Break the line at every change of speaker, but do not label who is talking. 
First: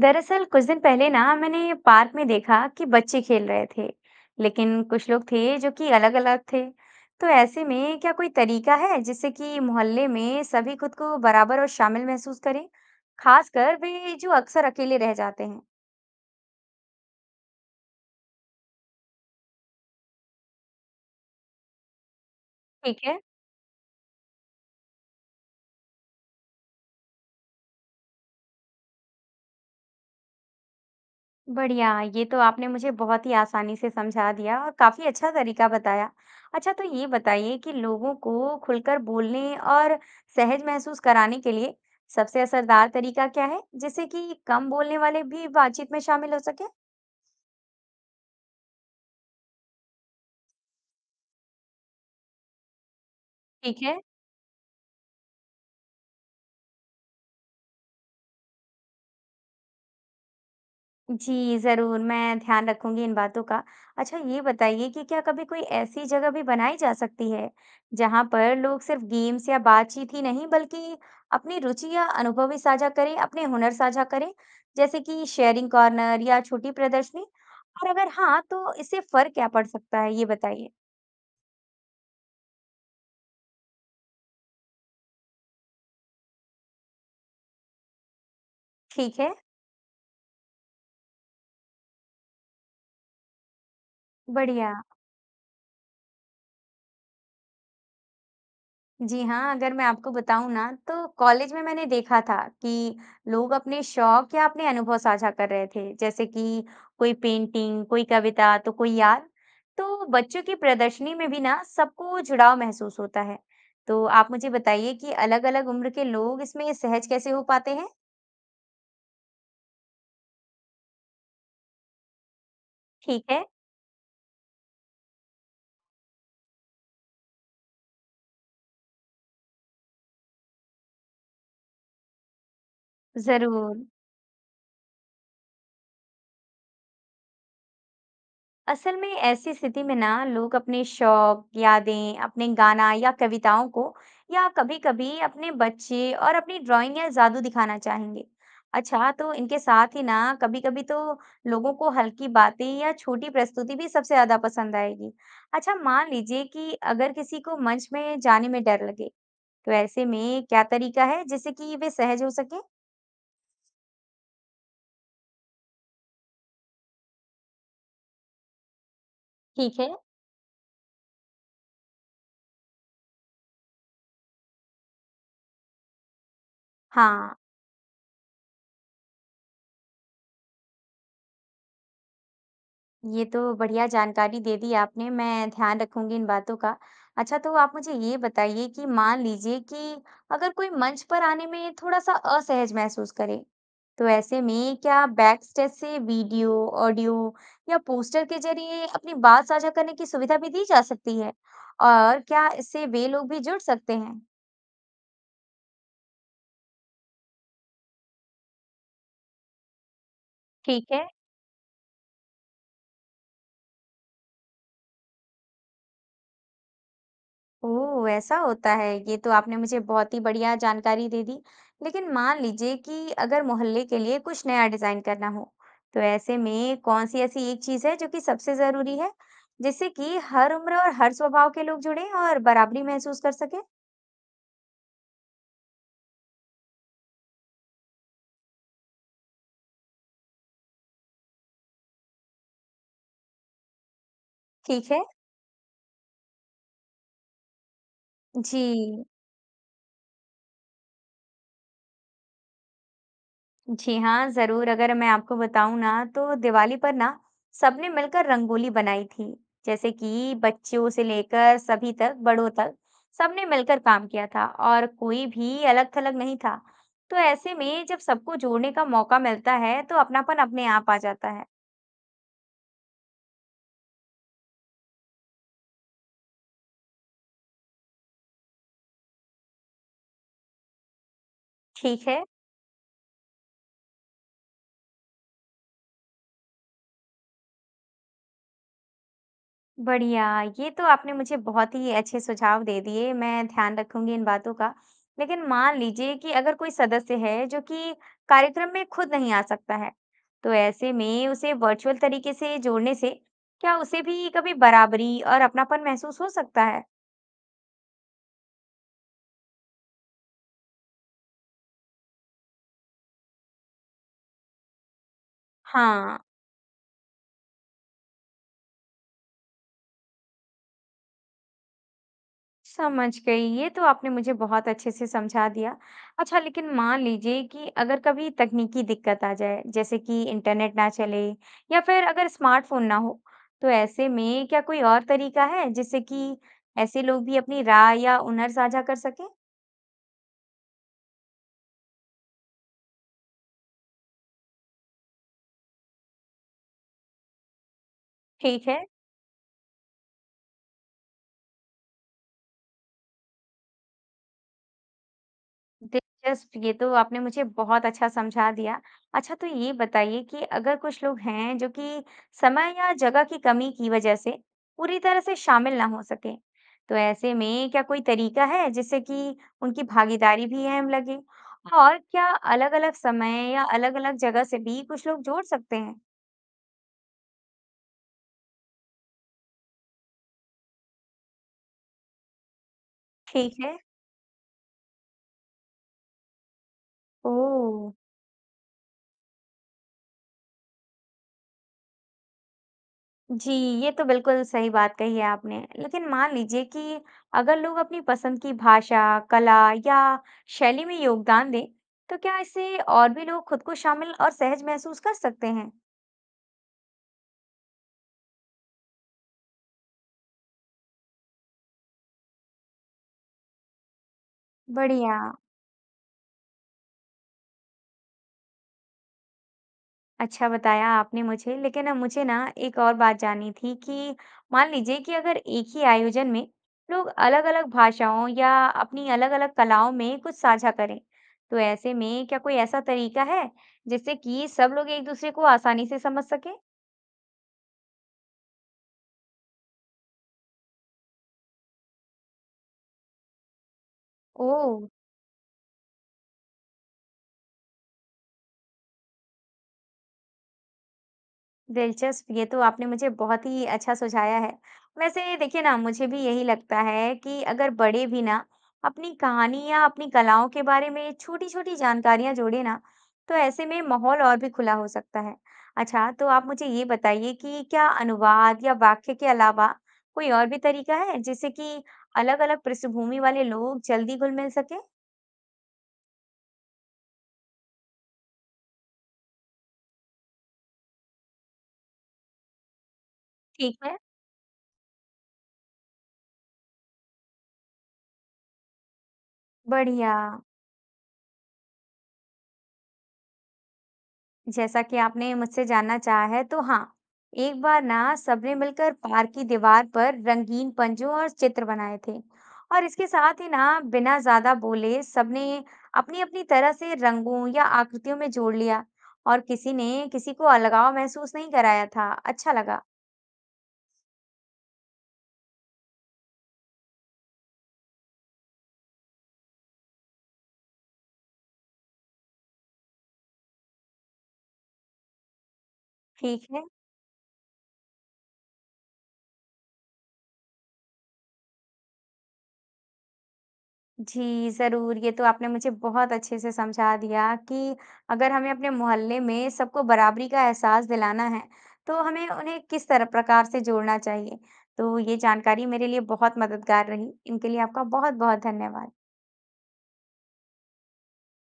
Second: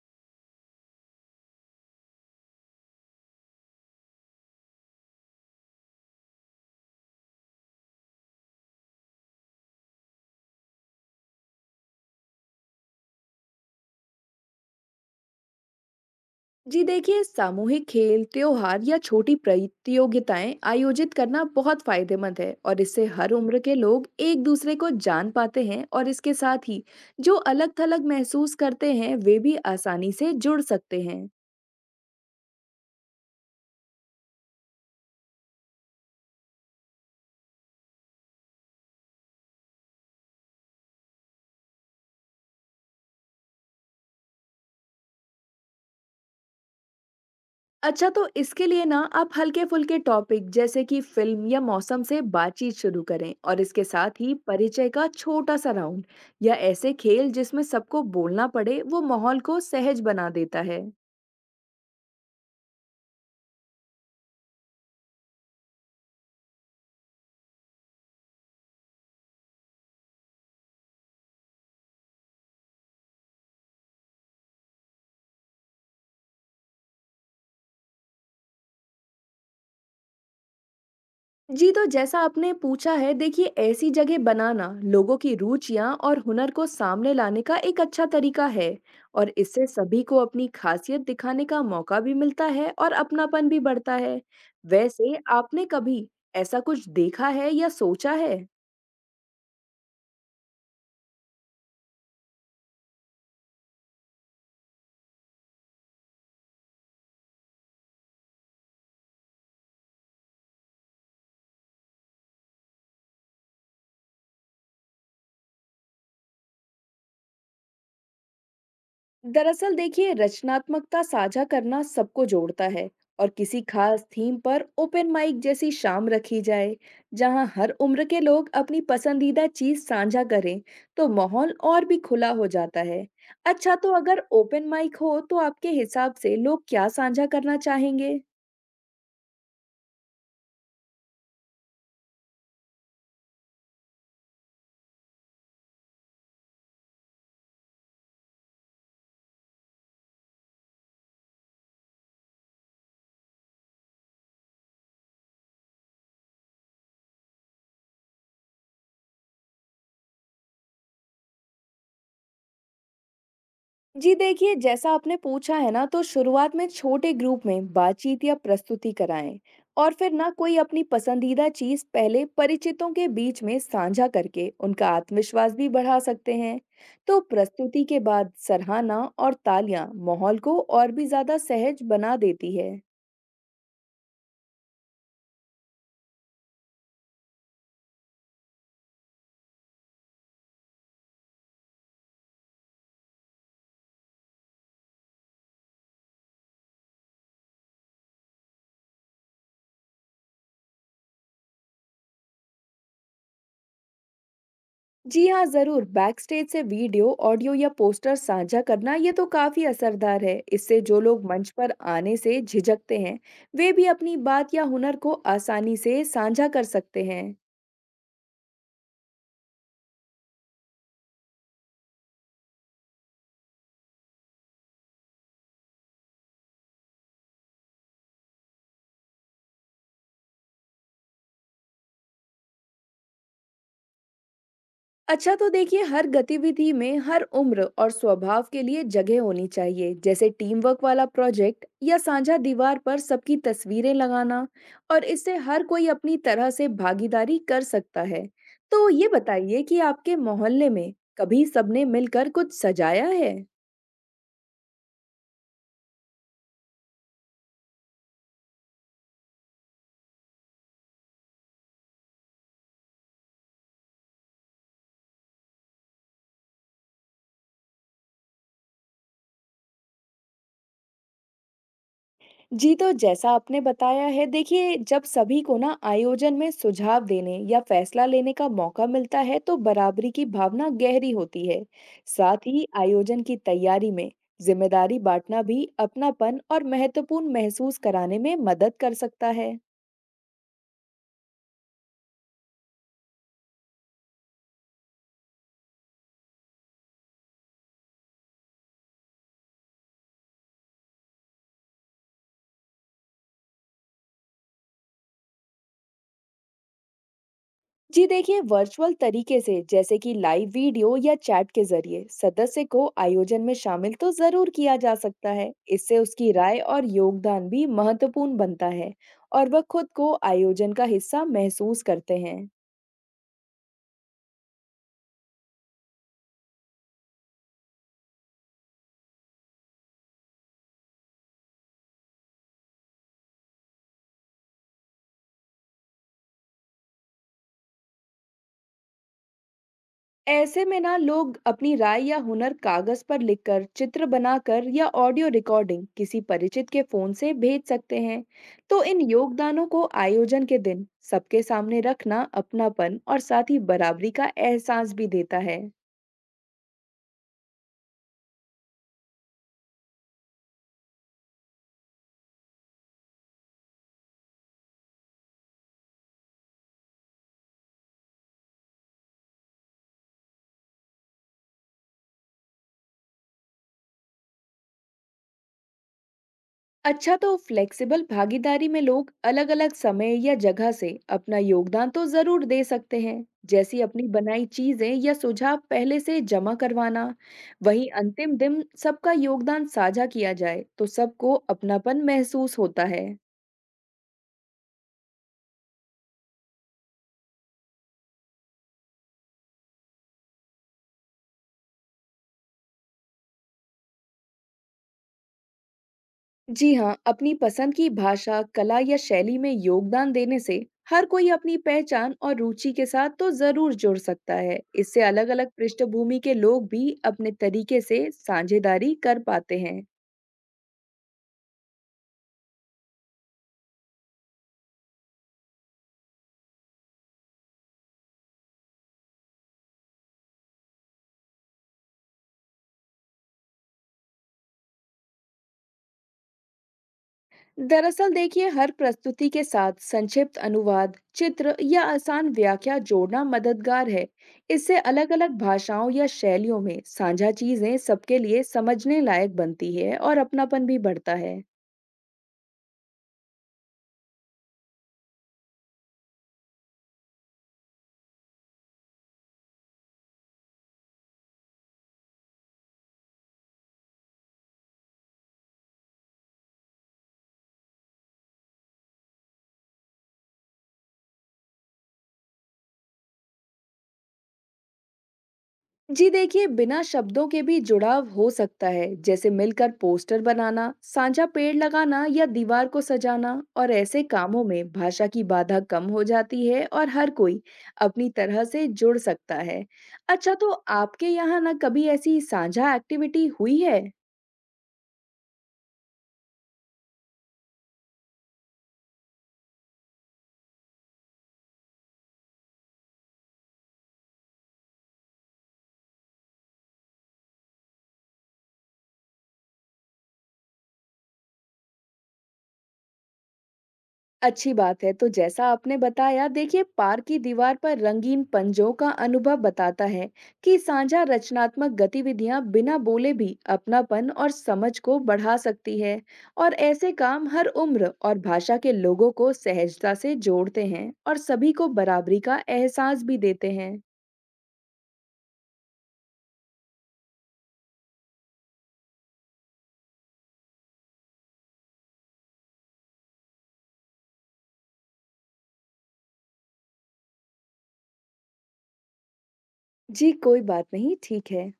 दरअसल कुछ दिन पहले ना मैंने पार्क में देखा कि बच्चे खेल रहे थे लेकिन कुछ लोग थे जो कि अलग अलग थे। तो ऐसे में क्या कोई तरीका है जिससे कि मोहल्ले में सभी खुद को बराबर और शामिल महसूस करें, खासकर वे जो अक्सर अकेले रह जाते हैं?
जी देखिए, सामूहिक खेल, त्योहार या छोटी प्रतियोगिताएं आयोजित करना बहुत फायदेमंद है और
ठीक
इससे
है।
हर उम्र के लोग एक दूसरे को जान पाते हैं। और इसके साथ ही जो अलग थलग महसूस करते हैं, वे भी आसानी से जुड़ सकते हैं।
बढ़िया, ये तो आपने मुझे बहुत ही आसानी से समझा दिया और काफ़ी अच्छा तरीका बताया। अच्छा तो ये बताइए कि लोगों को खुलकर बोलने और सहज महसूस कराने के लिए सबसे असरदार तरीका क्या है, जिससे कि कम बोलने वाले भी बातचीत में शामिल हो सके?
अच्छा, तो इसके लिए ना आप हल्के फुल्के टॉपिक जैसे कि फिल्म या मौसम से बातचीत शुरू करें, और
ठीक
इसके
है।
साथ ही परिचय का छोटा सा राउंड या ऐसे खेल जिसमें सबको बोलना पड़े, वो माहौल को सहज बना देता है।
जी, ज़रूर, मैं ध्यान रखूँगी इन बातों का। अच्छा ये बताइए कि क्या कभी कोई ऐसी जगह भी बनाई जा सकती है, जहाँ पर लोग सिर्फ़ गेम्स या बातचीत ही नहीं बल्कि अपनी रुचि या अनुभव भी साझा करें, अपने हुनर साझा करें? जैसे कि शेयरिंग कॉर्नर या छोटी प्रदर्शनी? और अगर हाँ, तो इससे फ़र्क क्या पड़ सकता है, ये बताइए?
जी, तो जैसा आपने पूछा है, देखिए ऐसी जगह बनाना लोगों की रुचियां और हुनर को सामने लाने का एक अच्छा तरीका है।
ठीक
और
है।
इससे सभी को अपनी खासियत दिखाने का मौका भी मिलता है और अपनापन भी बढ़ता है।
बढ़िया।
वैसे आपने कभी ऐसा कुछ देखा है या सोचा है?
जी हाँ, अगर मैं आपको बताऊँ ना तो कॉलेज में मैंने देखा था कि लोग अपने शौक या अपने अनुभव साझा कर रहे थे, जैसे कि कोई पेंटिंग, कोई कविता, तो कोई यार। तो बच्चों की प्रदर्शनी में भी ना सबको जुड़ाव महसूस होता है। तो आप मुझे बताइए कि अलग-अलग उम्र के लोग इसमें सहज कैसे हो पाते हैं?
दरअसल देखिए, रचनात्मकता साझा करना सबको जोड़ता है।
ठीक
और
है,
किसी खास थीम पर ओपन माइक जैसी शाम रखी जाए जहां हर उम्र के लोग अपनी पसंदीदा चीज साझा करें, तो माहौल और भी खुला हो जाता है। अच्छा,
जरूर।
तो अगर ओपन माइक हो तो आपके हिसाब से लोग क्या साझा करना चाहेंगे?
असल में ऐसी स्थिति में ना लोग अपने शौक, यादें, अपने गाना या कविताओं को या कभी-कभी अपने बच्चे और अपनी ड्राइंग या जादू दिखाना चाहेंगे। अच्छा, तो इनके साथ ही ना कभी-कभी तो लोगों को हल्की बातें या छोटी प्रस्तुति भी सबसे ज्यादा पसंद आएगी। अच्छा, मान लीजिए कि अगर किसी को मंच में जाने में डर लगे, तो ऐसे में क्या तरीका है जिससे कि वे सहज हो सके?
जी देखिए, जैसा आपने पूछा है ना, तो शुरुआत में छोटे ग्रुप में बातचीत या प्रस्तुति कराएं।
ठीक है।
और फिर ना कोई अपनी पसंदीदा चीज पहले परिचितों के बीच में साझा करके उनका आत्मविश्वास भी बढ़ा सकते हैं। तो
हाँ।
प्रस्तुति के बाद सराहना और तालियां माहौल को और भी ज्यादा सहज बना देती है।
ये तो बढ़िया जानकारी दे दी आपने, मैं ध्यान रखूंगी इन बातों का। अच्छा तो आप मुझे ये बताइए कि मान लीजिए कि अगर कोई मंच पर आने में थोड़ा-सा असहज महसूस करे, तो ऐसे में क्या बैक स्टेज से वीडियो, ऑडियो या पोस्टर के जरिए अपनी बात साझा करने की सुविधा भी दी जा सकती है? और क्या इससे वे लोग भी जुड़ सकते हैं?
जी हाँ, जरूर। बैकस्टेज से वीडियो, ऑडियो या पोस्टर साझा करना, ये तो काफी असरदार है। इससे
ठीक
जो
है।
लोग मंच पर आने से झिझकते हैं, वे भी अपनी बात या हुनर को आसानी से साझा कर सकते हैं।
ओह! ऐसा होता है, ये तो आपने मुझे बहुत ही बढ़िया जानकारी दे दी। लेकिन मान लीजिए कि अगर मोहल्ले के लिए कुछ नया डिज़ाइन करना हो, तो ऐसे में कौन-सी ऐसी एक चीज़ है जो कि सबसे ज़रूरी है, जिससे कि हर उम्र और हर स्वभाव के लोग जुड़ें और बराबरी महसूस कर सकें?
अच्छा, तो देखिए हर गतिविधि में हर उम्र और स्वभाव के लिए जगह होनी चाहिए, जैसे टीम वर्क वाला प्रोजेक्ट या साझा दीवार पर सबकी तस्वीरें लगाना।
ठीक है।
और इससे हर कोई अपनी तरह से भागीदारी कर सकता है। तो
जी।
ये बताइए कि आपके मोहल्ले में कभी सबने मिलकर कुछ सजाया है?
जी हाँ, ज़रूर। अगर मैं आपको बताऊँ ना तो दिवाली पर ना सबने मिलकर रंगोली बनाई थी। जैसे कि बच्चों से लेकर सभी तक, बड़ों तक सबने मिलकर काम किया था और कोई भी अलग-थलग नहीं था। तो ऐसे में जब सबको जोड़ने का मौका मिलता है तो अपनापन अपने आप आ जाता है।
जी, तो जैसा आपने बताया है, देखिए जब सभी को ना आयोजन में सुझाव देने या फैसला लेने का मौका मिलता है, तो बराबरी की भावना गहरी होती है।
ठीक है।
साथ ही आयोजन की तैयारी में जिम्मेदारी बांटना भी अपनापन और महत्वपूर्ण महसूस कराने में मदद कर सकता है।
बढ़िया, ये तो आपने मुझे बहुत ही अच्छे सुझाव दे दिए, मैं ध्यान रखूँगी इन बातों का। लेकिन मान लीजिए कि अगर कोई सदस्य है जो कि कार्यक्रम में खुद नहीं आ सकता है, तो ऐसे में उसे वर्चुअल तरीके से जोड़ने से क्या उसे भी कभी बराबरी और अपनापन महसूस हो सकता है?
जी देखिए, वर्चुअल तरीके से जैसे कि लाइव वीडियो या चैट के जरिए सदस्य को आयोजन में शामिल तो जरूर किया जा सकता है। इससे
हाँ।
उसकी राय और योगदान भी महत्वपूर्ण बनता है और वह खुद को आयोजन का हिस्सा महसूस करते हैं।
समझ गई। ये तो आपने मुझे बहुत अच्छे से समझा दिया। अच्छा लेकिन मान लीजिए कि अगर कभी तकनीकी दिक्कत आ जाए, जैसे कि इंटरनेट ना चले या फिर अगर स्मार्टफ़ोन ना हो, तो ऐसे में क्या कोई और तरीका है जिससे कि ऐसे लोग भी अपनी राय या हुनर साझा कर सकें?
ऐसे में ना लोग अपनी राय या हुनर कागज पर लिखकर, चित्र बनाकर या ऑडियो रिकॉर्डिंग किसी परिचित के फोन से भेज सकते हैं।
ठीक है।
तो इन योगदानों को आयोजन के दिन सबके सामने रखना अपनापन और साथ ही बराबरी का एहसास भी देता है।
दिलचस्प, ये तो आपने मुझे बहुत अच्छा समझा दिया। अच्छा तो ये बताइए कि अगर कुछ लोग हैं जो कि समय या जगह की कमी की वजह से पूरी तरह से शामिल ना हो सके, तो ऐसे में क्या कोई तरीका है जिससे कि उनकी भागीदारी भी अहम लगे? और क्या अलग-अलग समय या अलग-अलग जगह से भी कुछ लोग जोड़ सकते हैं?
अच्छा, तो फ्लेक्सिबल भागीदारी में लोग अलग-अलग समय या जगह से अपना योगदान तो जरूर दे सकते हैं,
ठीक है।
जैसी अपनी बनाई चीजें या सुझाव पहले से जमा करवाना।
ओह!
वहीं अंतिम दिन सबका योगदान साझा किया जाए, तो सबको अपनापन महसूस होता है।
जी, ये तो बिल्कुल सही बात कही है आपने। लेकिन मान लीजिए कि अगर लोग अपनी पसंद की भाषा, कला या शैली में योगदान दें, तो क्या इससे और भी लोग खुद को शामिल और सहज महसूस कर सकते हैं?
जी हाँ, अपनी पसंद की भाषा, कला या शैली में योगदान देने से हर कोई अपनी पहचान और रुचि के साथ तो जरूर जुड़ सकता है। इससे
बढ़िया।
अलग-अलग पृष्ठभूमि के लोग भी अपने तरीके से साझेदारी कर पाते हैं।
अच्छा बताया आपने मुझे, लेकिन ना मुझे ना एक और बात जाननी थी कि मान लीजिए कि अगर एक ही आयोजन में लोग अलग-अलग भाषाओं या अपनी अलग-अलग कलाओं में कुछ साझा करें, तो ऐसे में क्या कोई ऐसा तरीका है जिससे कि सब लोग एक दूसरे को आसानी से समझ सकें?
दरअसल देखिए, हर प्रस्तुति के साथ संक्षिप्त अनुवाद, चित्र या आसान व्याख्या जोड़ना मददगार है।
ओह।
इससे अलग-अलग भाषाओं या शैलियों में साझा चीजें सबके लिए समझने लायक बनती है और अपनापन भी बढ़ता है।
दिलचस्प, ये तो आपने मुझे बहुत ही अच्छा सुझाया है। वैसे देखिए ना, मुझे भी यही लगता है कि अगर बड़े भी ना अपनी कहानी या अपनी कलाओं के बारे में छोटी-छोटी जानकारियां जोड़े ना, तो ऐसे में माहौल और भी खुला हो सकता है। अच्छा, तो आप मुझे ये बताइए कि क्या अनुवाद या वाक्य के अलावा कोई और भी तरीका है, जिससे कि अलग-अलग पृष्ठभूमि वाले लोग जल्दी घुल-मिल सकें?
जी देखिए, बिना शब्दों के भी जुड़ाव हो सकता है, जैसे मिलकर पोस्टर बनाना, साझा पेड़ लगाना या दीवार को सजाना। और
ठीक है।
ऐसे कामों में भाषा की बाधा कम हो जाती है और हर कोई अपनी तरह से जुड़ सकता है।
बढ़िया।
अच्छा, तो आपके यहाँ ना कभी ऐसी साझा एक्टिविटी हुई है?
जैसा कि आपने मुझसे जानना चाहा है, तो हाँ, एक बार ना सबने मिलकर पार्क की दीवार पर रंगीन पंजों और चित्र बनाए थे, और इसके साथ ही ना बिना ज्यादा बोले सबने अपनी-अपनी तरह से रंगों या आकृतियों में जोड़ लिया, और किसी ने किसी को अलगाव महसूस नहीं कराया था। अच्छा लगा।
अच्छी बात है। तो जैसा आपने बताया, देखिए पार्क की दीवार पर रंगीन पंजों का अनुभव बताता है कि साझा रचनात्मक गतिविधियां बिना बोले भी अपनापन और समझ को बढ़ा सकती है।
ठीक
और
है।
ऐसे काम हर उम्र और भाषा के लोगों को सहजता से जोड़ते हैं और सभी को बराबरी का एहसास भी देते हैं।
जी, ज़रूर। ये तो आपने मुझे बहुत अच्छे से समझा दिया कि अगर हमें अपने मोहल्ले में सबको बराबरी का एहसास दिलाना है, तो हमें उन्हें किस तरह प्रकार से जोड़ना चाहिए। तो ये जानकारी मेरे लिए बहुत मददगार रही। इनके लिए आपका बहुत-बहुत धन्यवाद।
जी कोई बात नहीं, ठीक है।